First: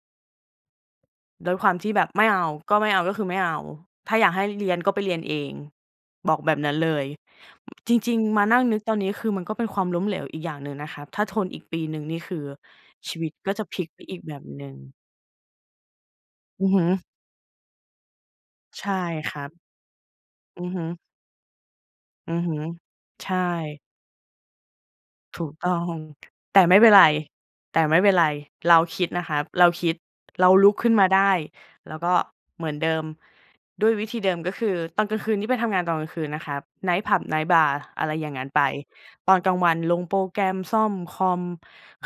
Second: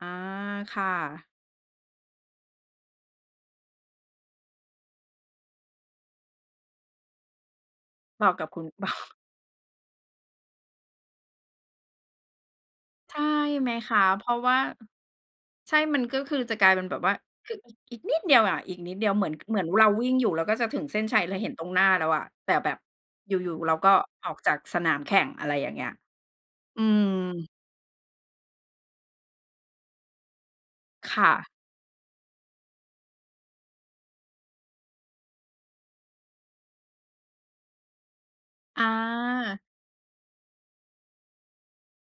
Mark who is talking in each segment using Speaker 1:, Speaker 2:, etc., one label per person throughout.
Speaker 1: อา ค่ะ
Speaker 2: ด้วยความที่แบบไม่เอา ก็ไม่เอาก็คือไม่เอา "ถ้าอยากให้เรียน ก็ไปเรียนเอง" บอกแบบนั้นเลย อ จริง
Speaker 1: เหมาะ
Speaker 2: ๆ ม
Speaker 1: กั
Speaker 2: า
Speaker 1: บ
Speaker 2: น
Speaker 1: ค
Speaker 2: ั่
Speaker 1: ุ
Speaker 2: ง
Speaker 1: ณ
Speaker 2: นึก
Speaker 1: เปล่
Speaker 2: ต
Speaker 1: า?
Speaker 2: อนนี้คือมันก็เป็นความล้มเหลวอีกอย่างหนึ่งนะคะ ถ้าทนอีกปีหนึ่งนี่คือช
Speaker 1: ใช
Speaker 2: ี
Speaker 1: ่
Speaker 2: วิตก็จะ
Speaker 1: ไหม
Speaker 2: พลิก
Speaker 1: คะ
Speaker 2: ไปอี
Speaker 1: เ
Speaker 2: ก
Speaker 1: พร
Speaker 2: แ
Speaker 1: า
Speaker 2: บ
Speaker 1: ะ
Speaker 2: บ
Speaker 1: ว่า
Speaker 2: หนึ่ง
Speaker 1: ใช่ มันก็คือจะก
Speaker 2: อื
Speaker 1: ลา
Speaker 2: อ
Speaker 1: ย
Speaker 2: ฮ
Speaker 1: เป็
Speaker 2: ึ
Speaker 1: นแบบว่า คือ อ อีกนิดเดียวอะ อีก
Speaker 2: ใช
Speaker 1: นิ
Speaker 2: ่
Speaker 1: ดเดียว เหมื
Speaker 2: ค
Speaker 1: อน
Speaker 2: รั
Speaker 1: ก
Speaker 2: บ
Speaker 1: เหมือนเราวิ่งอยู่ แล้วก็
Speaker 2: อื
Speaker 1: จะ
Speaker 2: อ
Speaker 1: ถ
Speaker 2: ฮ
Speaker 1: ึ
Speaker 2: ึ
Speaker 1: งเส้นชัยแล้ว เห็นตรงหน้าแล้วอะ
Speaker 2: อือ
Speaker 1: แต
Speaker 2: ฮ
Speaker 1: ่
Speaker 2: ึ
Speaker 1: แบบ
Speaker 2: ใช
Speaker 1: อย
Speaker 2: ่
Speaker 1: ู่ ๆ เราก็ออกจากสนามแข่ง
Speaker 2: ถ
Speaker 1: อะ
Speaker 2: ู
Speaker 1: ไร
Speaker 2: ก
Speaker 1: อย
Speaker 2: ต
Speaker 1: ่าง
Speaker 2: ้
Speaker 1: เง
Speaker 2: อ
Speaker 1: ี้ย
Speaker 2: ง แต่ไม่
Speaker 1: อื
Speaker 2: เป็นไร
Speaker 1: ม
Speaker 2: แต่ไม่เป็นไร เราคิดนะครับ เราคิด เราลุกขึ้นมา
Speaker 1: ค
Speaker 2: ได
Speaker 1: ่
Speaker 2: ้
Speaker 1: ะ
Speaker 2: แล้วก็เหมือนเดิม ด้วยวิธีเดิม ก็คือตอนกลางคืนนี่ไปทำงานตอนกลางคืนนะครับ ไนต์ผับ ไนต์บาร์ อะไรอย่างงั้นไป
Speaker 1: อ
Speaker 2: ตอนกลา
Speaker 1: า
Speaker 2: งวันลงโปรแกรม ซ่อมคอม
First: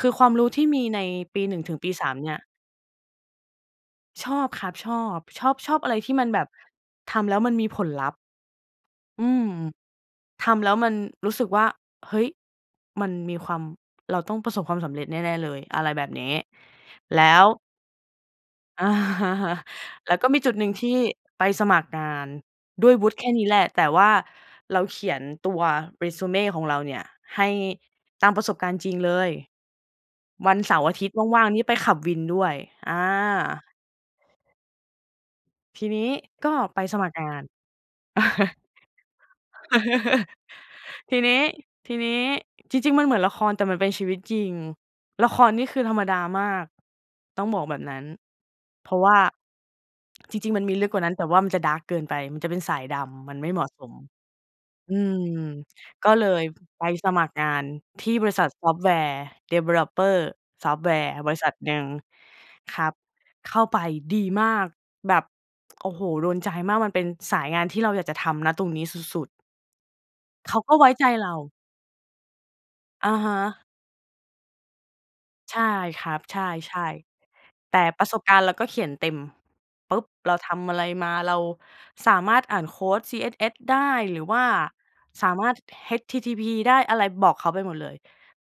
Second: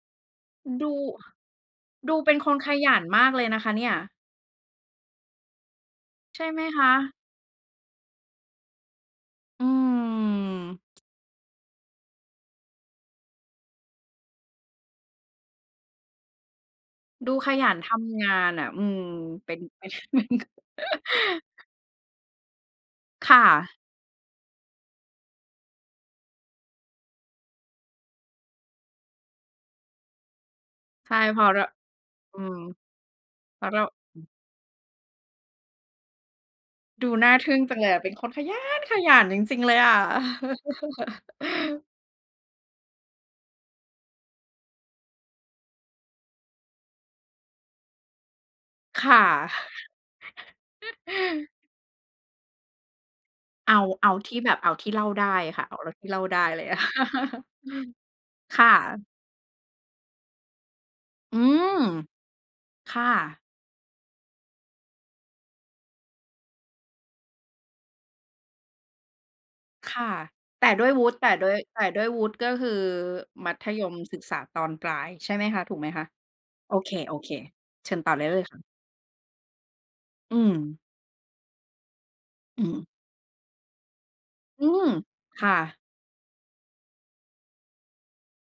Speaker 2: คือความรู้ที่มี
Speaker 1: ดู
Speaker 2: ในปี 1 ถึงปี สา
Speaker 1: ดู
Speaker 2: ม เ
Speaker 1: เ
Speaker 2: น
Speaker 1: ป็
Speaker 2: ี่
Speaker 1: น
Speaker 2: ย
Speaker 1: คนขยันมากเลยนะคะเนี่ย
Speaker 2: ชอบครับ ชอบ ชอบ ชอบอะไรที่มันแ
Speaker 1: ใ
Speaker 2: บ
Speaker 1: ช่
Speaker 2: บ
Speaker 1: ไหมคะ?
Speaker 2: ทำแล้วมันมีผลลัพธ์ อือ
Speaker 1: อื
Speaker 2: ทำแล้ว
Speaker 1: ม
Speaker 2: มันรู้สึกว่า เฮ้ย! มันมีความ เราต้องประสบความสำเร็จแน่ ๆ เลย อะไรแบบนี้ แล้
Speaker 1: ดู
Speaker 2: ว
Speaker 1: ขยันทำงานน่ะ อื
Speaker 2: อา
Speaker 1: ม เป็น เป็น
Speaker 2: แล้
Speaker 1: เ
Speaker 2: ว
Speaker 1: ป็
Speaker 2: ก็
Speaker 1: น
Speaker 2: มีจุดหนึ่งที่ไปสมัครงานด้วยวุฒิแค
Speaker 1: ค
Speaker 2: ่
Speaker 1: ่
Speaker 2: นี้แหละ
Speaker 1: ะ
Speaker 2: แต่ว่าเราเขียนตัว Resume ของเราเนี่ย ให้ตามประสบการณ์จริงเลย วันเสาร์อาทิ
Speaker 1: ใ
Speaker 2: ต
Speaker 1: ช
Speaker 2: ย์
Speaker 1: ่ เ
Speaker 2: ว
Speaker 1: พ
Speaker 2: ่
Speaker 1: ร
Speaker 2: า
Speaker 1: า
Speaker 2: ง
Speaker 1: ะ
Speaker 2: ๆ
Speaker 1: เ
Speaker 2: น
Speaker 1: ร
Speaker 2: ี่
Speaker 1: า
Speaker 2: ไปขับวิน
Speaker 1: อ
Speaker 2: ด
Speaker 1: ื
Speaker 2: ้วย
Speaker 1: ม
Speaker 2: อา
Speaker 1: เพราะเรา อืม
Speaker 2: ทีนี้ก็ไปสม
Speaker 1: ดู
Speaker 2: ัครง
Speaker 1: น่
Speaker 2: า
Speaker 1: า
Speaker 2: น
Speaker 1: ทึ่งจังเลยอะ เป็นคนขยันขยันจริง ๆ เลยอะ
Speaker 2: ทีนี้ ทีนี้ จริง ๆ มันเหมือนละคร แต่มันเป็นชีวิตจริง ละครนี่คือธรรมดามากต้องบอกแบบนั้น เพรา
Speaker 1: ค
Speaker 2: ะว่
Speaker 1: ่
Speaker 2: า
Speaker 1: ะ
Speaker 2: จริง ๆ มันมีลึกกว่านั้น แต่ว่ามันจะ ดาร์ก เกินไป มันจะเป็นสายดำ มันไม่เหมา
Speaker 1: เ
Speaker 2: ะ
Speaker 1: อา
Speaker 2: สม
Speaker 1: เอาที่แบบ เอาที
Speaker 2: อ
Speaker 1: ่
Speaker 2: ื
Speaker 1: เล่า
Speaker 2: ม
Speaker 1: ได้ค่ะ เอาท
Speaker 2: ก
Speaker 1: ี่
Speaker 2: ็
Speaker 1: เล่
Speaker 2: เ
Speaker 1: า
Speaker 2: ล
Speaker 1: ได้
Speaker 2: ย
Speaker 1: อะไรงี้
Speaker 2: ไปสมัครงานที่บริษัท
Speaker 1: ค่ะ
Speaker 2: Software developer ซอฟต์แวร์ บ
Speaker 1: อ
Speaker 2: ร
Speaker 1: ื
Speaker 2: ิษัท
Speaker 1: ม
Speaker 2: หนึ่งครั
Speaker 1: ค
Speaker 2: บ
Speaker 1: ่ะ
Speaker 2: เข้าไปดีมาก แบบ โอ้โฮ! โดนใจมาก มันเป็นสายงานที่เราอยากจะทำ ณ ตรงนี้สุด ๆ
Speaker 1: ค่ะ
Speaker 2: เขา
Speaker 1: แต่
Speaker 2: ก็
Speaker 1: ด
Speaker 2: ไ
Speaker 1: ้
Speaker 2: ว้
Speaker 1: วย
Speaker 2: ใ
Speaker 1: ว
Speaker 2: จ
Speaker 1: ุฒิ แ
Speaker 2: เ
Speaker 1: ต่
Speaker 2: รา
Speaker 1: ด้วย แต่ด้วยวุฒิ ก็คือ
Speaker 2: อะฮ
Speaker 1: มั
Speaker 2: ะ
Speaker 1: ธยมศึกษาตอนปลายใช่ไหม
Speaker 2: ใช
Speaker 1: คะ
Speaker 2: ่
Speaker 1: ถูกไหมค
Speaker 2: ค
Speaker 1: ะ?
Speaker 2: รับ ใช
Speaker 1: โอ
Speaker 2: ่
Speaker 1: เค
Speaker 2: ๆ แต่
Speaker 1: ๆ เชิญ
Speaker 2: ปร
Speaker 1: ต
Speaker 2: ะ
Speaker 1: ่อ
Speaker 2: ส
Speaker 1: ไ
Speaker 2: บ
Speaker 1: ด้
Speaker 2: ก
Speaker 1: เล
Speaker 2: ารณ
Speaker 1: ย
Speaker 2: ์เรา
Speaker 1: ค่
Speaker 2: ก
Speaker 1: ะ
Speaker 2: ็เขียนเต็ม ปุ๊บ! เร
Speaker 1: อื
Speaker 2: าทำ
Speaker 1: ม
Speaker 2: อะไรมา เราสามารถอ่
Speaker 1: อื
Speaker 2: านโค
Speaker 1: ม
Speaker 2: ด CSS ได้ หรือว่า
Speaker 1: อืม
Speaker 2: สา
Speaker 1: ค
Speaker 2: ม
Speaker 1: ่
Speaker 2: ารถ
Speaker 1: ะ
Speaker 2: HTTP ได้ อะไร บอกเขาไปหมดเลย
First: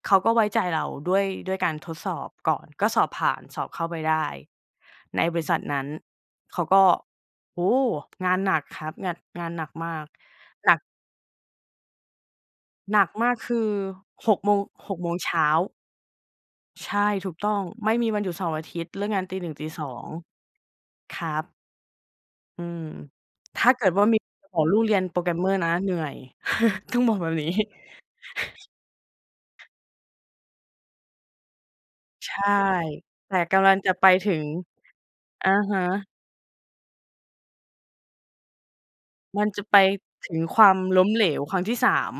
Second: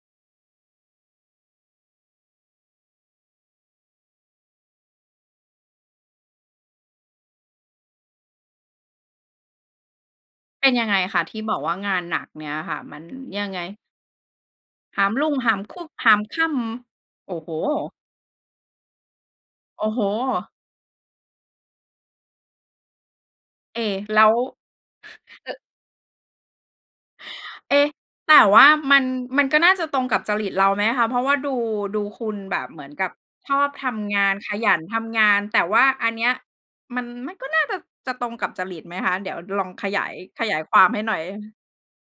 Speaker 2: เขาก็ไว้ใจเรา ด้วย ด้วยการทดสอบก่อน ก็สอบผ่านสอบเข้าไปได้ในบริษัทนั้น เขาก็ โอ้โฮ! งานหนักครับ ง งานหนักมาก
Speaker 1: เป็
Speaker 2: ห
Speaker 1: น
Speaker 2: นัก
Speaker 1: ยังไงคะ ที่บอกว่างานหนักเนี่ยค่ะ ม
Speaker 2: ห
Speaker 1: ั
Speaker 2: น
Speaker 1: น
Speaker 2: ักมาก
Speaker 1: ยั
Speaker 2: ค
Speaker 1: งไง?
Speaker 2: ือ 6 โมง 6
Speaker 1: หา
Speaker 2: โม
Speaker 1: ม
Speaker 2: ง
Speaker 1: รุ
Speaker 2: เช
Speaker 1: ่ง
Speaker 2: ้
Speaker 1: ห
Speaker 2: า
Speaker 1: ามคุก หามค่
Speaker 2: ใช่
Speaker 1: ำ
Speaker 2: ถ
Speaker 1: โ
Speaker 2: ู
Speaker 1: อ
Speaker 2: ก
Speaker 1: ้
Speaker 2: ต
Speaker 1: โ
Speaker 2: ้
Speaker 1: ฮ!
Speaker 2: อง ไม่มีวันหยุดเสาร์อาทิตย์ เลิกงานตี 1 ตี
Speaker 1: โอ
Speaker 2: ส
Speaker 1: ้
Speaker 2: อ
Speaker 1: โฮ!
Speaker 2: ง ครับ อืม ถ้า
Speaker 1: เอ
Speaker 2: เ
Speaker 1: ๊
Speaker 2: กิดว่า
Speaker 1: แ
Speaker 2: มี
Speaker 1: ล้ว
Speaker 2: จะขอลูกเรียน
Speaker 1: เออ
Speaker 2: Programmer นะ เหนื่อย ต้องบอกแบบ นี้
Speaker 1: เอ๊ะ แต่ว่ามัน มันก็น่าจะตรงกับจริตเราไหมคะ เพราะว่าดู ดูคุ
Speaker 2: ใช
Speaker 1: ณ
Speaker 2: ่
Speaker 1: แบบเหมือนกับ
Speaker 2: แต่
Speaker 1: ช
Speaker 2: ก
Speaker 1: อบ
Speaker 2: ำลัง
Speaker 1: ท
Speaker 2: จะไป
Speaker 1: ำง
Speaker 2: ถ
Speaker 1: า
Speaker 2: ึ
Speaker 1: น
Speaker 2: ง
Speaker 1: ขยันทำงาน
Speaker 2: อะ
Speaker 1: แต่
Speaker 2: ฮ
Speaker 1: ว่า
Speaker 2: ะ
Speaker 1: อันเนี้ยมัน มันก็น่าจะ จะตรงกับจริตไหมคะ? เดี๋ยว
Speaker 2: มันจ
Speaker 1: ล
Speaker 2: ะ
Speaker 1: อง
Speaker 2: ไป
Speaker 1: ขยาย
Speaker 2: ถึง
Speaker 1: ขยา
Speaker 2: ค
Speaker 1: ย
Speaker 2: วา
Speaker 1: คว
Speaker 2: ม
Speaker 1: ามให
Speaker 2: ล
Speaker 1: ้
Speaker 2: ้
Speaker 1: ห
Speaker 2: ม
Speaker 1: น่อ
Speaker 2: เ
Speaker 1: ย
Speaker 2: หลวครั้งที่ 3